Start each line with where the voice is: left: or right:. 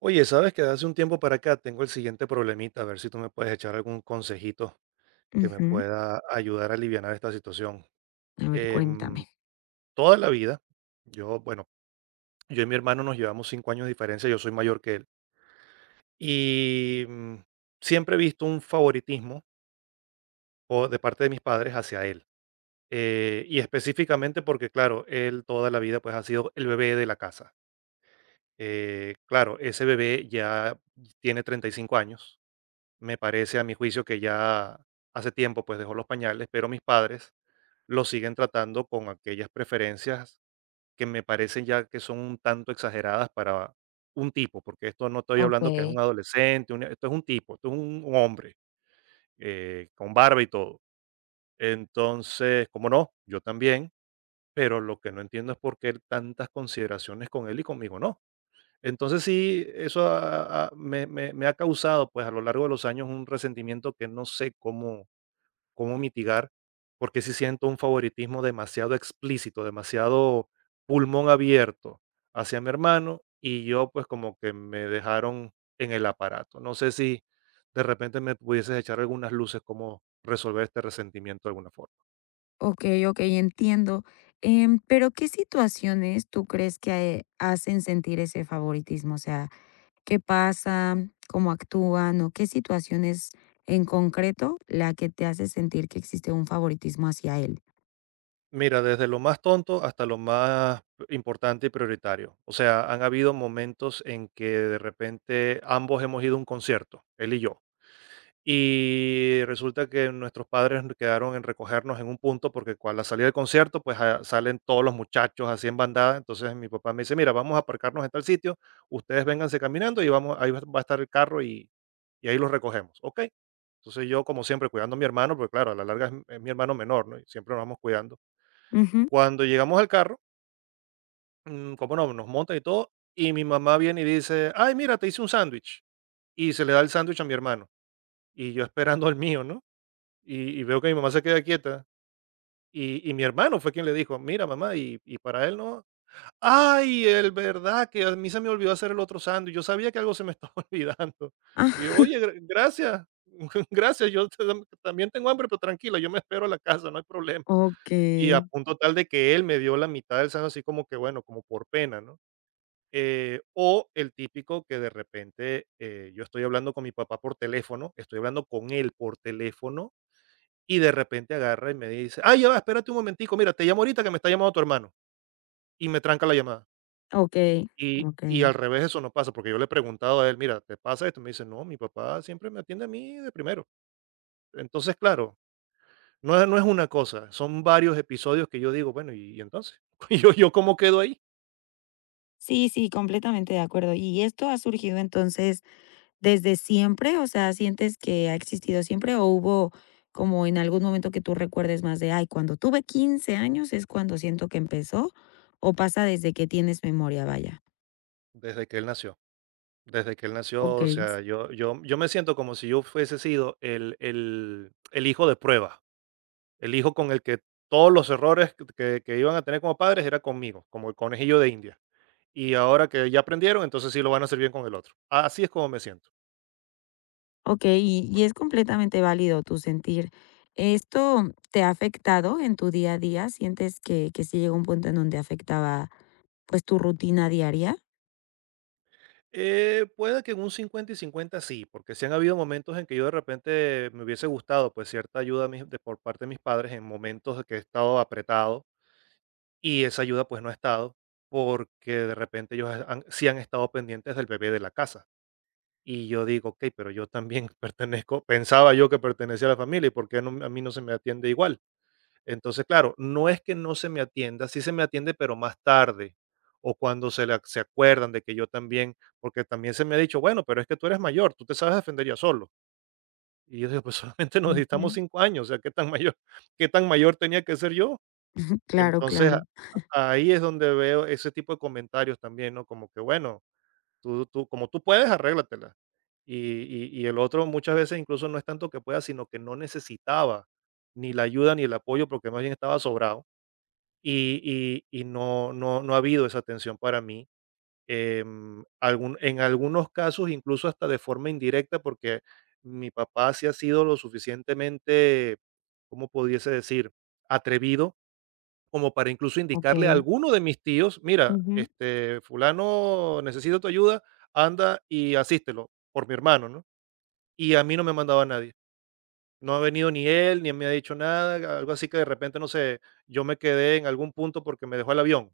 right: Oye, sabes que de hace un tiempo para acá tengo el siguiente problemita, a ver si tú me puedes echar algún consejito que me
left: Ujú.
right: pueda ayudar a aliviar esta situación.
left: A ver, cuéntame.
right: Em, Toda la vida, bueno, yo y mi hermano nos llevamos 5 años de diferencia, yo soy mayor que él. Y siempre he visto un favoritismo o de parte de mis padres hacia él. Y específicamente porque, claro, él toda la vida pues ha sido el bebé de la casa. Claro, ese bebé ya tiene 35 años. Me parece a mi juicio que ya hace tiempo pues dejó los pañales, pero mis padres lo siguen tratando con aquellas preferencias que me parecen ya que son un tanto exageradas para un tipo, porque esto no estoy hablando que es
left: Okey.
right: un adolescente, esto es un tipo, esto es un hombre, con barba y todo. Entonces, ¿cómo no? Yo también, pero lo que no entiendo es por qué tantas consideraciones con él y conmigo no. Entonces sí, eso me ha causado pues a lo largo de los años un resentimiento que no sé cómo mitigar, porque si siento un favoritismo demasiado explícito, demasiado pulmón abierto hacia mi hermano y yo pues como que me dejaron en el aparato. No sé si de repente me pudieses echar algunas luces cómo resolver este resentimiento de alguna forma.
left: Okey, okey, entiendo. Pero ¿qué situaciones tú crees que hacen sentir ese favoritismo? O sea, ¿qué pasa? ¿Cómo actúan? ¿O qué situaciones en concreto la que te hace sentir que existe un favoritismo hacia él?
right: Mira, desde lo más tonto hasta lo más importante y prioritario. O sea, han habido momentos en que de repente ambos hemos ido a un concierto, él y yo. Y resulta que nuestros padres quedaron en recogernos en un punto porque a la salida del concierto pues salen todos los muchachos así en bandada. Entonces mi papá me dice: "Mira, vamos a aparcarnos en tal sitio, ustedes vénganse caminando y vamos, ahí va a estar el carro y ahí los recogemos". Ok. Entonces yo como siempre cuidando a mi hermano, porque claro, a la larga es mi hermano menor, ¿no? Y siempre nos vamos cuidando.
left: Ujú.
right: Cuando llegamos al carro, como no, nos montan y todo, y mi mamá viene y dice: "Ay, mira, te hice un sándwich". Y se le da el sándwich a mi hermano. Y yo esperando el mío, ¿no? Y veo que mi mamá se queda quieta. Y mi hermano fue quien le dijo: "Mira, mamá, y para él no". ¡Ay! El verdad que a mí se me olvidó hacer el otro sándwich. Yo sabía que algo se me estaba olvidando.
left: Ah,
right: Y yo: "Oye, gracias, gracias, yo te también tengo hambre, pero tranquila, yo me espero a la casa, no hay problema". Y a
left: okey,
right: punto tal de que él me dio la mitad del sándwich, así como que, bueno, como por pena, ¿no? O el típico que de repente, yo estoy hablando con mi papá por teléfono, estoy hablando con él por teléfono y de repente agarra y me dice: "Ah, ya va, espérate un momentico, mira, te llamo ahorita que me está llamando tu hermano", y me tranca la llamada.
left: okey,
right: Y
left: okey.
right: al revés eso no pasa, porque yo le he preguntado a él: "Mira, ¿te pasa esto?". Me dice: "No, mi papá siempre me atiende a mí de primero". Entonces, claro, no es una cosa, son varios episodios que yo digo: "Bueno, ¿y entonces? ¿Yo cómo quedo ahí?".
left: Sí, sí, completamente de acuerdo. ¿Y esto ha surgido entonces desde siempre? O sea, ¿sientes que ha existido siempre o hubo como en algún momento que tú recuerdes más de, ay, cuando tuve 15 años es cuando siento que empezó? ¿O pasa desde que tienes memoria, vaya?
right: Desde que él nació, desde que él nació,
left: Ok.
right: o sea, yo me siento como si yo fuese sido el hijo de prueba. El hijo con el que todos los errores que iban a tener como padres era conmigo, como el conejillo de India. Y ahora que ya aprendieron, entonces sí lo van a hacer bien con el otro. Así es como me siento.
left: Ok,
right: Por-
left: y
right: por-
left: es completamente válido tu sentir. ¿Esto te ha afectado en tu día a día? ¿Sientes que sí llegó un punto en donde afectaba pues tu rutina diaria?
right: Puede que en un 50 y 50 sí, porque sí han habido momentos en que yo de repente me hubiese gustado, pues, cierta ayuda a mis de por parte de mis padres en momentos de que he estado apretado y esa ayuda, pues, no ha estado, porque de repente ellos sí han estado pendientes del bebé de la casa. Y yo digo: "Okey, pero yo también pertenezco", pensaba yo que pertenecía a la familia, ¿y por qué no a mí no se me atiende igual? Entonces, claro, no es que no se me atienda, sí se me atiende, pero más tarde, o cuando se acuerdan de que yo también, porque también se me ha dicho: "Bueno, pero es que tú eres mayor, tú te sabes defender ya solo". Y yo digo: "Pues solamente nos distamos
left: Ujú.
right: 5 años, o sea, ¿qué tan mayor tenía que ser yo?".
left: Claro,
right: Entonces, a
left: claro.
right: ahí es donde veo ese tipo de comentarios también, ¿no? Como que, bueno. Tú como tú puedes, arréglatela. Y y el otro muchas veces incluso no es tanto que pueda, sino que no necesitaba ni la ayuda ni el apoyo, porque más bien estaba sobrado. Y no ha habido esa atención para mí. Em, algún En algunos casos, incluso hasta de forma indirecta, porque mi papá sí ha sido lo suficientemente, ¿cómo pudiese decir?, atrevido como para incluso indicarle a
left: Ok.
right: alguno de mis tíos: "Mira,
left: Ujú.
right: este, fulano necesita tu ayuda, anda y asístelo", por mi hermano, ¿no? Y a mí no me ha mandado a nadie. No ha venido ni él, ni me ha dicho nada, algo así que de repente, no sé, yo me quedé en algún punto porque me dejó el avión,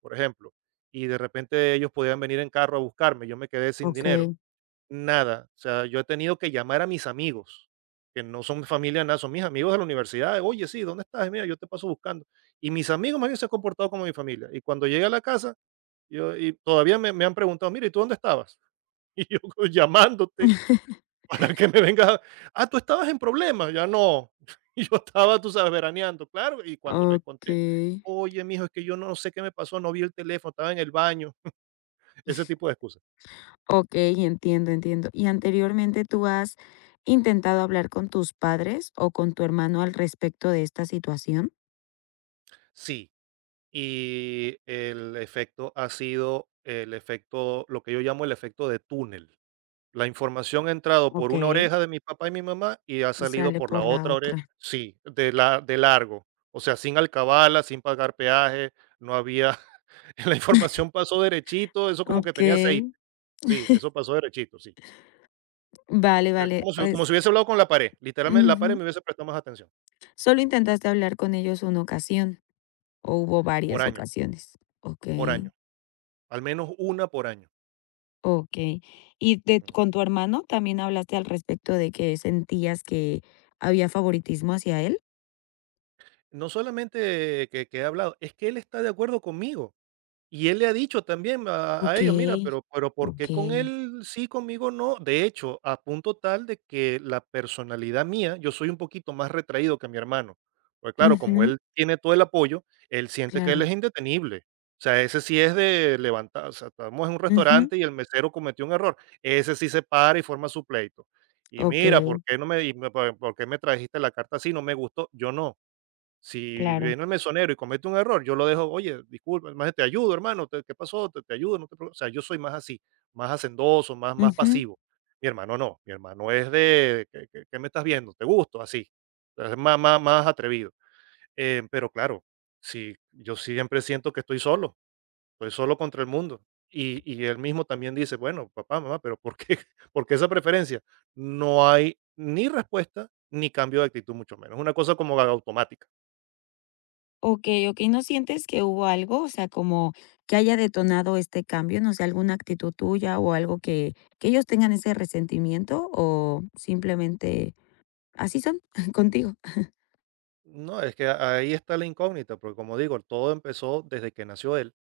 right: por ejemplo, y de repente ellos podían venir en carro a buscarme, yo me quedé sin dinero.
left: Okey.
right: Nada, o sea, yo he tenido que llamar a mis amigos, que no son mi familia, nada, son mis amigos de la universidad. "Oye, sí, ¿dónde estás? Mira, yo te paso buscando". Y mis amigos más bien se han comportado como mi familia. Y cuando llegué a la casa, y todavía me han preguntado: "Mira, ¿y tú dónde estabas?". Y yo llamándote para que me vengas. "Ah, tú estabas en problemas. Ya no". Y yo estaba, tú sabes, veraneando, claro. Y cuando les conté:
left: Okey.
right: "Oye, mijo, es que yo no sé qué me pasó, no vi el teléfono, estaba en el baño", ese tipo de excusas.
left: Okey, entiendo, entiendo. ¿Y anteriormente tú has intentado hablar con tus padres o con tu hermano al respecto de esta situación?
right: Sí. Y el efecto ha sido el efecto, lo que yo llamo el efecto de túnel. La información ha entrado por una
left: Okey.
right: oreja de mi papá y mi mamá y ha
left: Y
right: salido
left: sale
right: por la
left: por la
right: otra oreja,
left: otra.
right: sí, de la de largo. O sea, sin alcabala, sin pagar peaje, no había la información pasó derechito, eso como que tenía
left: Okey.
right: aceite. Sí, eso pasó derechito, sí.
left: Vale,
right: O sea,
left: vale.
right: como si
left: Es
right: como si hubiese hablado con la pared. Literalmente, la pared
left: ujú.
right: me hubiese prestado más atención,
left: Solo intentaste hablar con ellos una ocasión, ¿o hubo
right: por
left: varias
right: año,
left: ocasiones?
right: por
left: Okey,
right: año, al menos una por año.
left: okey. ¿Y de
right: Mm.
left: con tu hermano también hablaste al respecto de que sentías que había favoritismo hacia él?
right: No solamente que he hablado, es que él está de acuerdo conmigo, y él le ha dicho también a ellos: "Mira,
left: Okey.
right: pero, ¿por qué con
left: Okey.
right: él sí, conmigo no?". De hecho, a punto tal de que la personalidad mía, yo soy un poquito más retraído que mi hermano, pues claro, como
left: Ujú,
right: él tiene todo el apoyo, él siente que él es
left: claro.
right: indetenible. O sea, ese sí es de levantar, o sea, estamos en un
left: Ujú.
right: restaurante y el mesero cometió un error, ese sí se para y forma su pleito. Y mira,
left: Okey,
right: ¿por qué no me y me por qué me trajiste la carta así? No me gustó, yo no. Si
left: claro.
right: viene el mesonero y comete un error, yo lo dejo: "Oye, disculpa, más te ayudo, hermano, ¿qué pasó? Te ayudo, no te preocupes". O sea, yo soy más así, más hacendoso, más,
left: Ujú.
right: pasivo. Mi hermano no, mi hermano es de: ¿Qué me estás viendo? ¿Te gusto?". Así. Es más atrevido. Pero claro, si yo siempre siento que estoy solo contra el mundo. Y él mismo también dice: "Bueno, papá, mamá, pero ¿por qué, ¿por qué esa preferencia?". No hay ni respuesta ni cambio de actitud, mucho menos. Es una cosa como automática.
left: Okey, okey, ¿no sientes que hubo algo? O sea, como que haya detonado este cambio, no sé, alguna actitud tuya o algo que ellos tengan ese resentimiento o simplemente así son contigo.
right: No, es que ahí está la incógnita, porque como digo, todo empezó desde que nació él.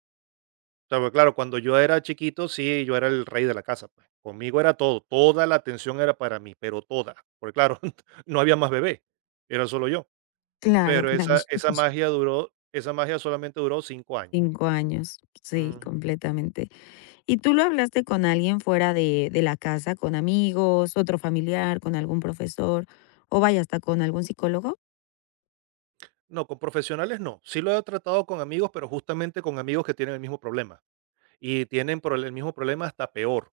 right: O sea, porque claro, cuando yo era chiquito, sí, yo era el rey de la casa, pues. Conmigo era todo, toda la atención era para mí, pero toda. Porque claro, no había más bebé, era solo yo.
left: Claro,
right: Pero
left: claro.
right: esa magia solamente duró 5 años.
left: 5 años. Sí,
right: Ujú.
left: completamente. ¿Y tú lo hablaste con alguien fuera de la casa, con amigos, otro familiar, con algún profesor o vaya, hasta con algún psicólogo?
right: No, con profesionales no. Sí lo he tratado con amigos, pero justamente con amigos que tienen el mismo problema. Y tienen el mismo problema hasta peor,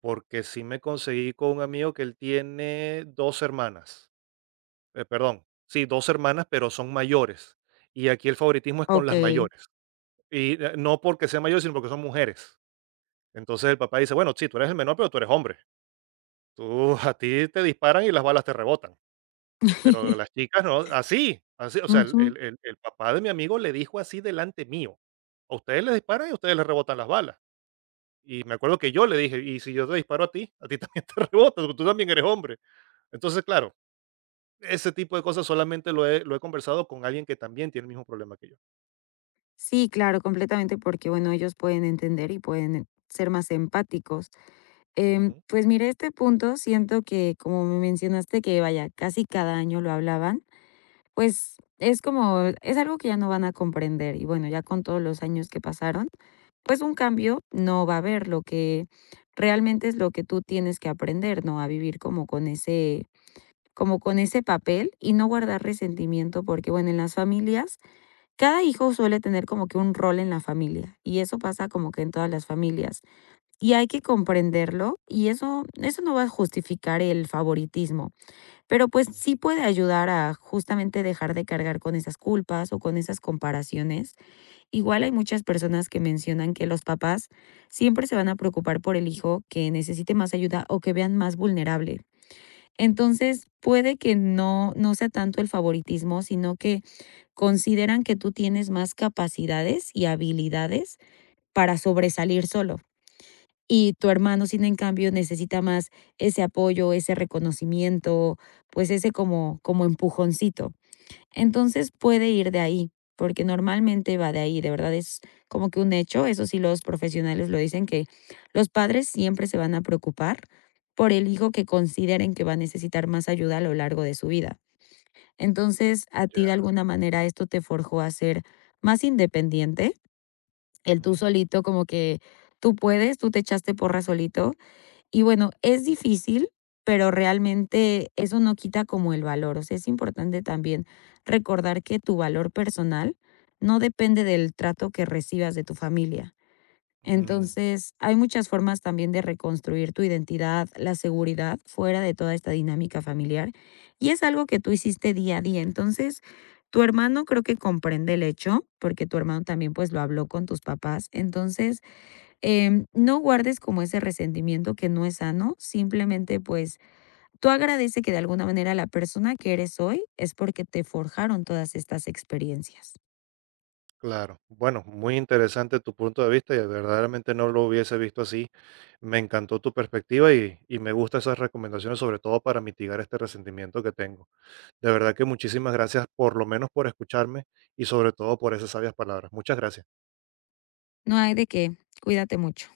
right: porque sí me conseguí con un amigo que él tiene dos hermanas. Perdón, sí, 2 hermanas, pero son mayores. Y aquí el favoritismo es con las
left: Okey.
right: mayores. Y, no porque sean mayores, sino porque son mujeres. Entonces el papá dice: "Bueno, sí, tú eres el menor, pero tú eres hombre. Tú a ti te disparan y las balas te rebotan, pero las chicas no". Así, así, o sea, el
left: Ujú.
right: el el el papá de mi amigo le dijo así delante mío: "A ustedes les disparan y a ustedes les rebotan las balas". Y me acuerdo que yo le dije: "Y si yo te disparo a ti también te rebotan, porque tú también eres hombre". Entonces, claro. Ese tipo de cosas solamente lo he conversado con alguien que también tiene el mismo problema que yo.
left: Sí, claro, completamente, porque bueno, ellos pueden entender y pueden ser más empáticos.
right: Ujú.
left: Pues mira, este punto siento que como me mencionaste que vaya, casi cada año lo hablaban, pues es como, es algo que ya no van a comprender y bueno, ya con todos los años que pasaron, pues un cambio no va a haber, lo que realmente es lo que tú tienes que aprender, ¿no? A vivir como con ese papel y no guardar resentimiento, porque bueno, en las familias cada hijo suele tener como que un rol en la familia y eso pasa como que en todas las familias y hay que comprenderlo y eso no va a justificar el favoritismo, pero pues
right: Mm.
left: sí puede ayudar a justamente dejar de cargar con esas culpas o con esas comparaciones. Igual hay muchas personas que mencionan que los papás siempre se van a preocupar por el hijo que necesite más ayuda o que vean más vulnerable. Entonces, puede que no sea tanto el favoritismo, sino que consideran que tú tienes más capacidades y habilidades para
right: Ujú.
left: sobresalir solo. Y tu hermano, sin en cambio, necesita más ese apoyo, ese reconocimiento, pues ese como, como empujoncito. Entonces puede ir de ahí, porque normalmente va de ahí, de verdad es como que un hecho, eso sí los profesionales lo dicen, que los padres siempre se van a preocupar por el hijo que consideren que va a necesitar más ayuda a lo largo de su vida. Entonces, a ti de
right: Ya.
left: alguna manera esto te forjó a ser más independiente, el tú
right: Ujú.
left: solito como que tú puedes, tú te echaste porras solito y bueno, es difícil, pero realmente eso no quita como el valor, o sea, es importante también recordar que tu valor personal no depende del trato que recibas de tu familia.
right: Mm.
left: Entonces, hay muchas formas también de reconstruir tu identidad, la seguridad fuera de toda esta dinámica familiar. Y es algo que tú hiciste día a día. Entonces, tu hermano creo que comprende el hecho, porque tu hermano también pues lo habló con tus papás. Entonces, em, no guardes como ese resentimiento que no es sano. Simplemente pues tú agradece que de alguna manera la persona que eres hoy es porque te forjaron todas estas experiencias.
right: Claro. Bueno, muy interesante tu punto de vista y verdaderamente no lo hubiese visto así. Me encantó tu perspectiva y me gustan esas recomendaciones, sobre todo para mitigar este resentimiento que tengo. De verdad que muchísimas gracias, por lo menos por escucharme y sobre todo por esas sabias palabras. Muchas gracias.
left: No hay de qué. Cuídate mucho.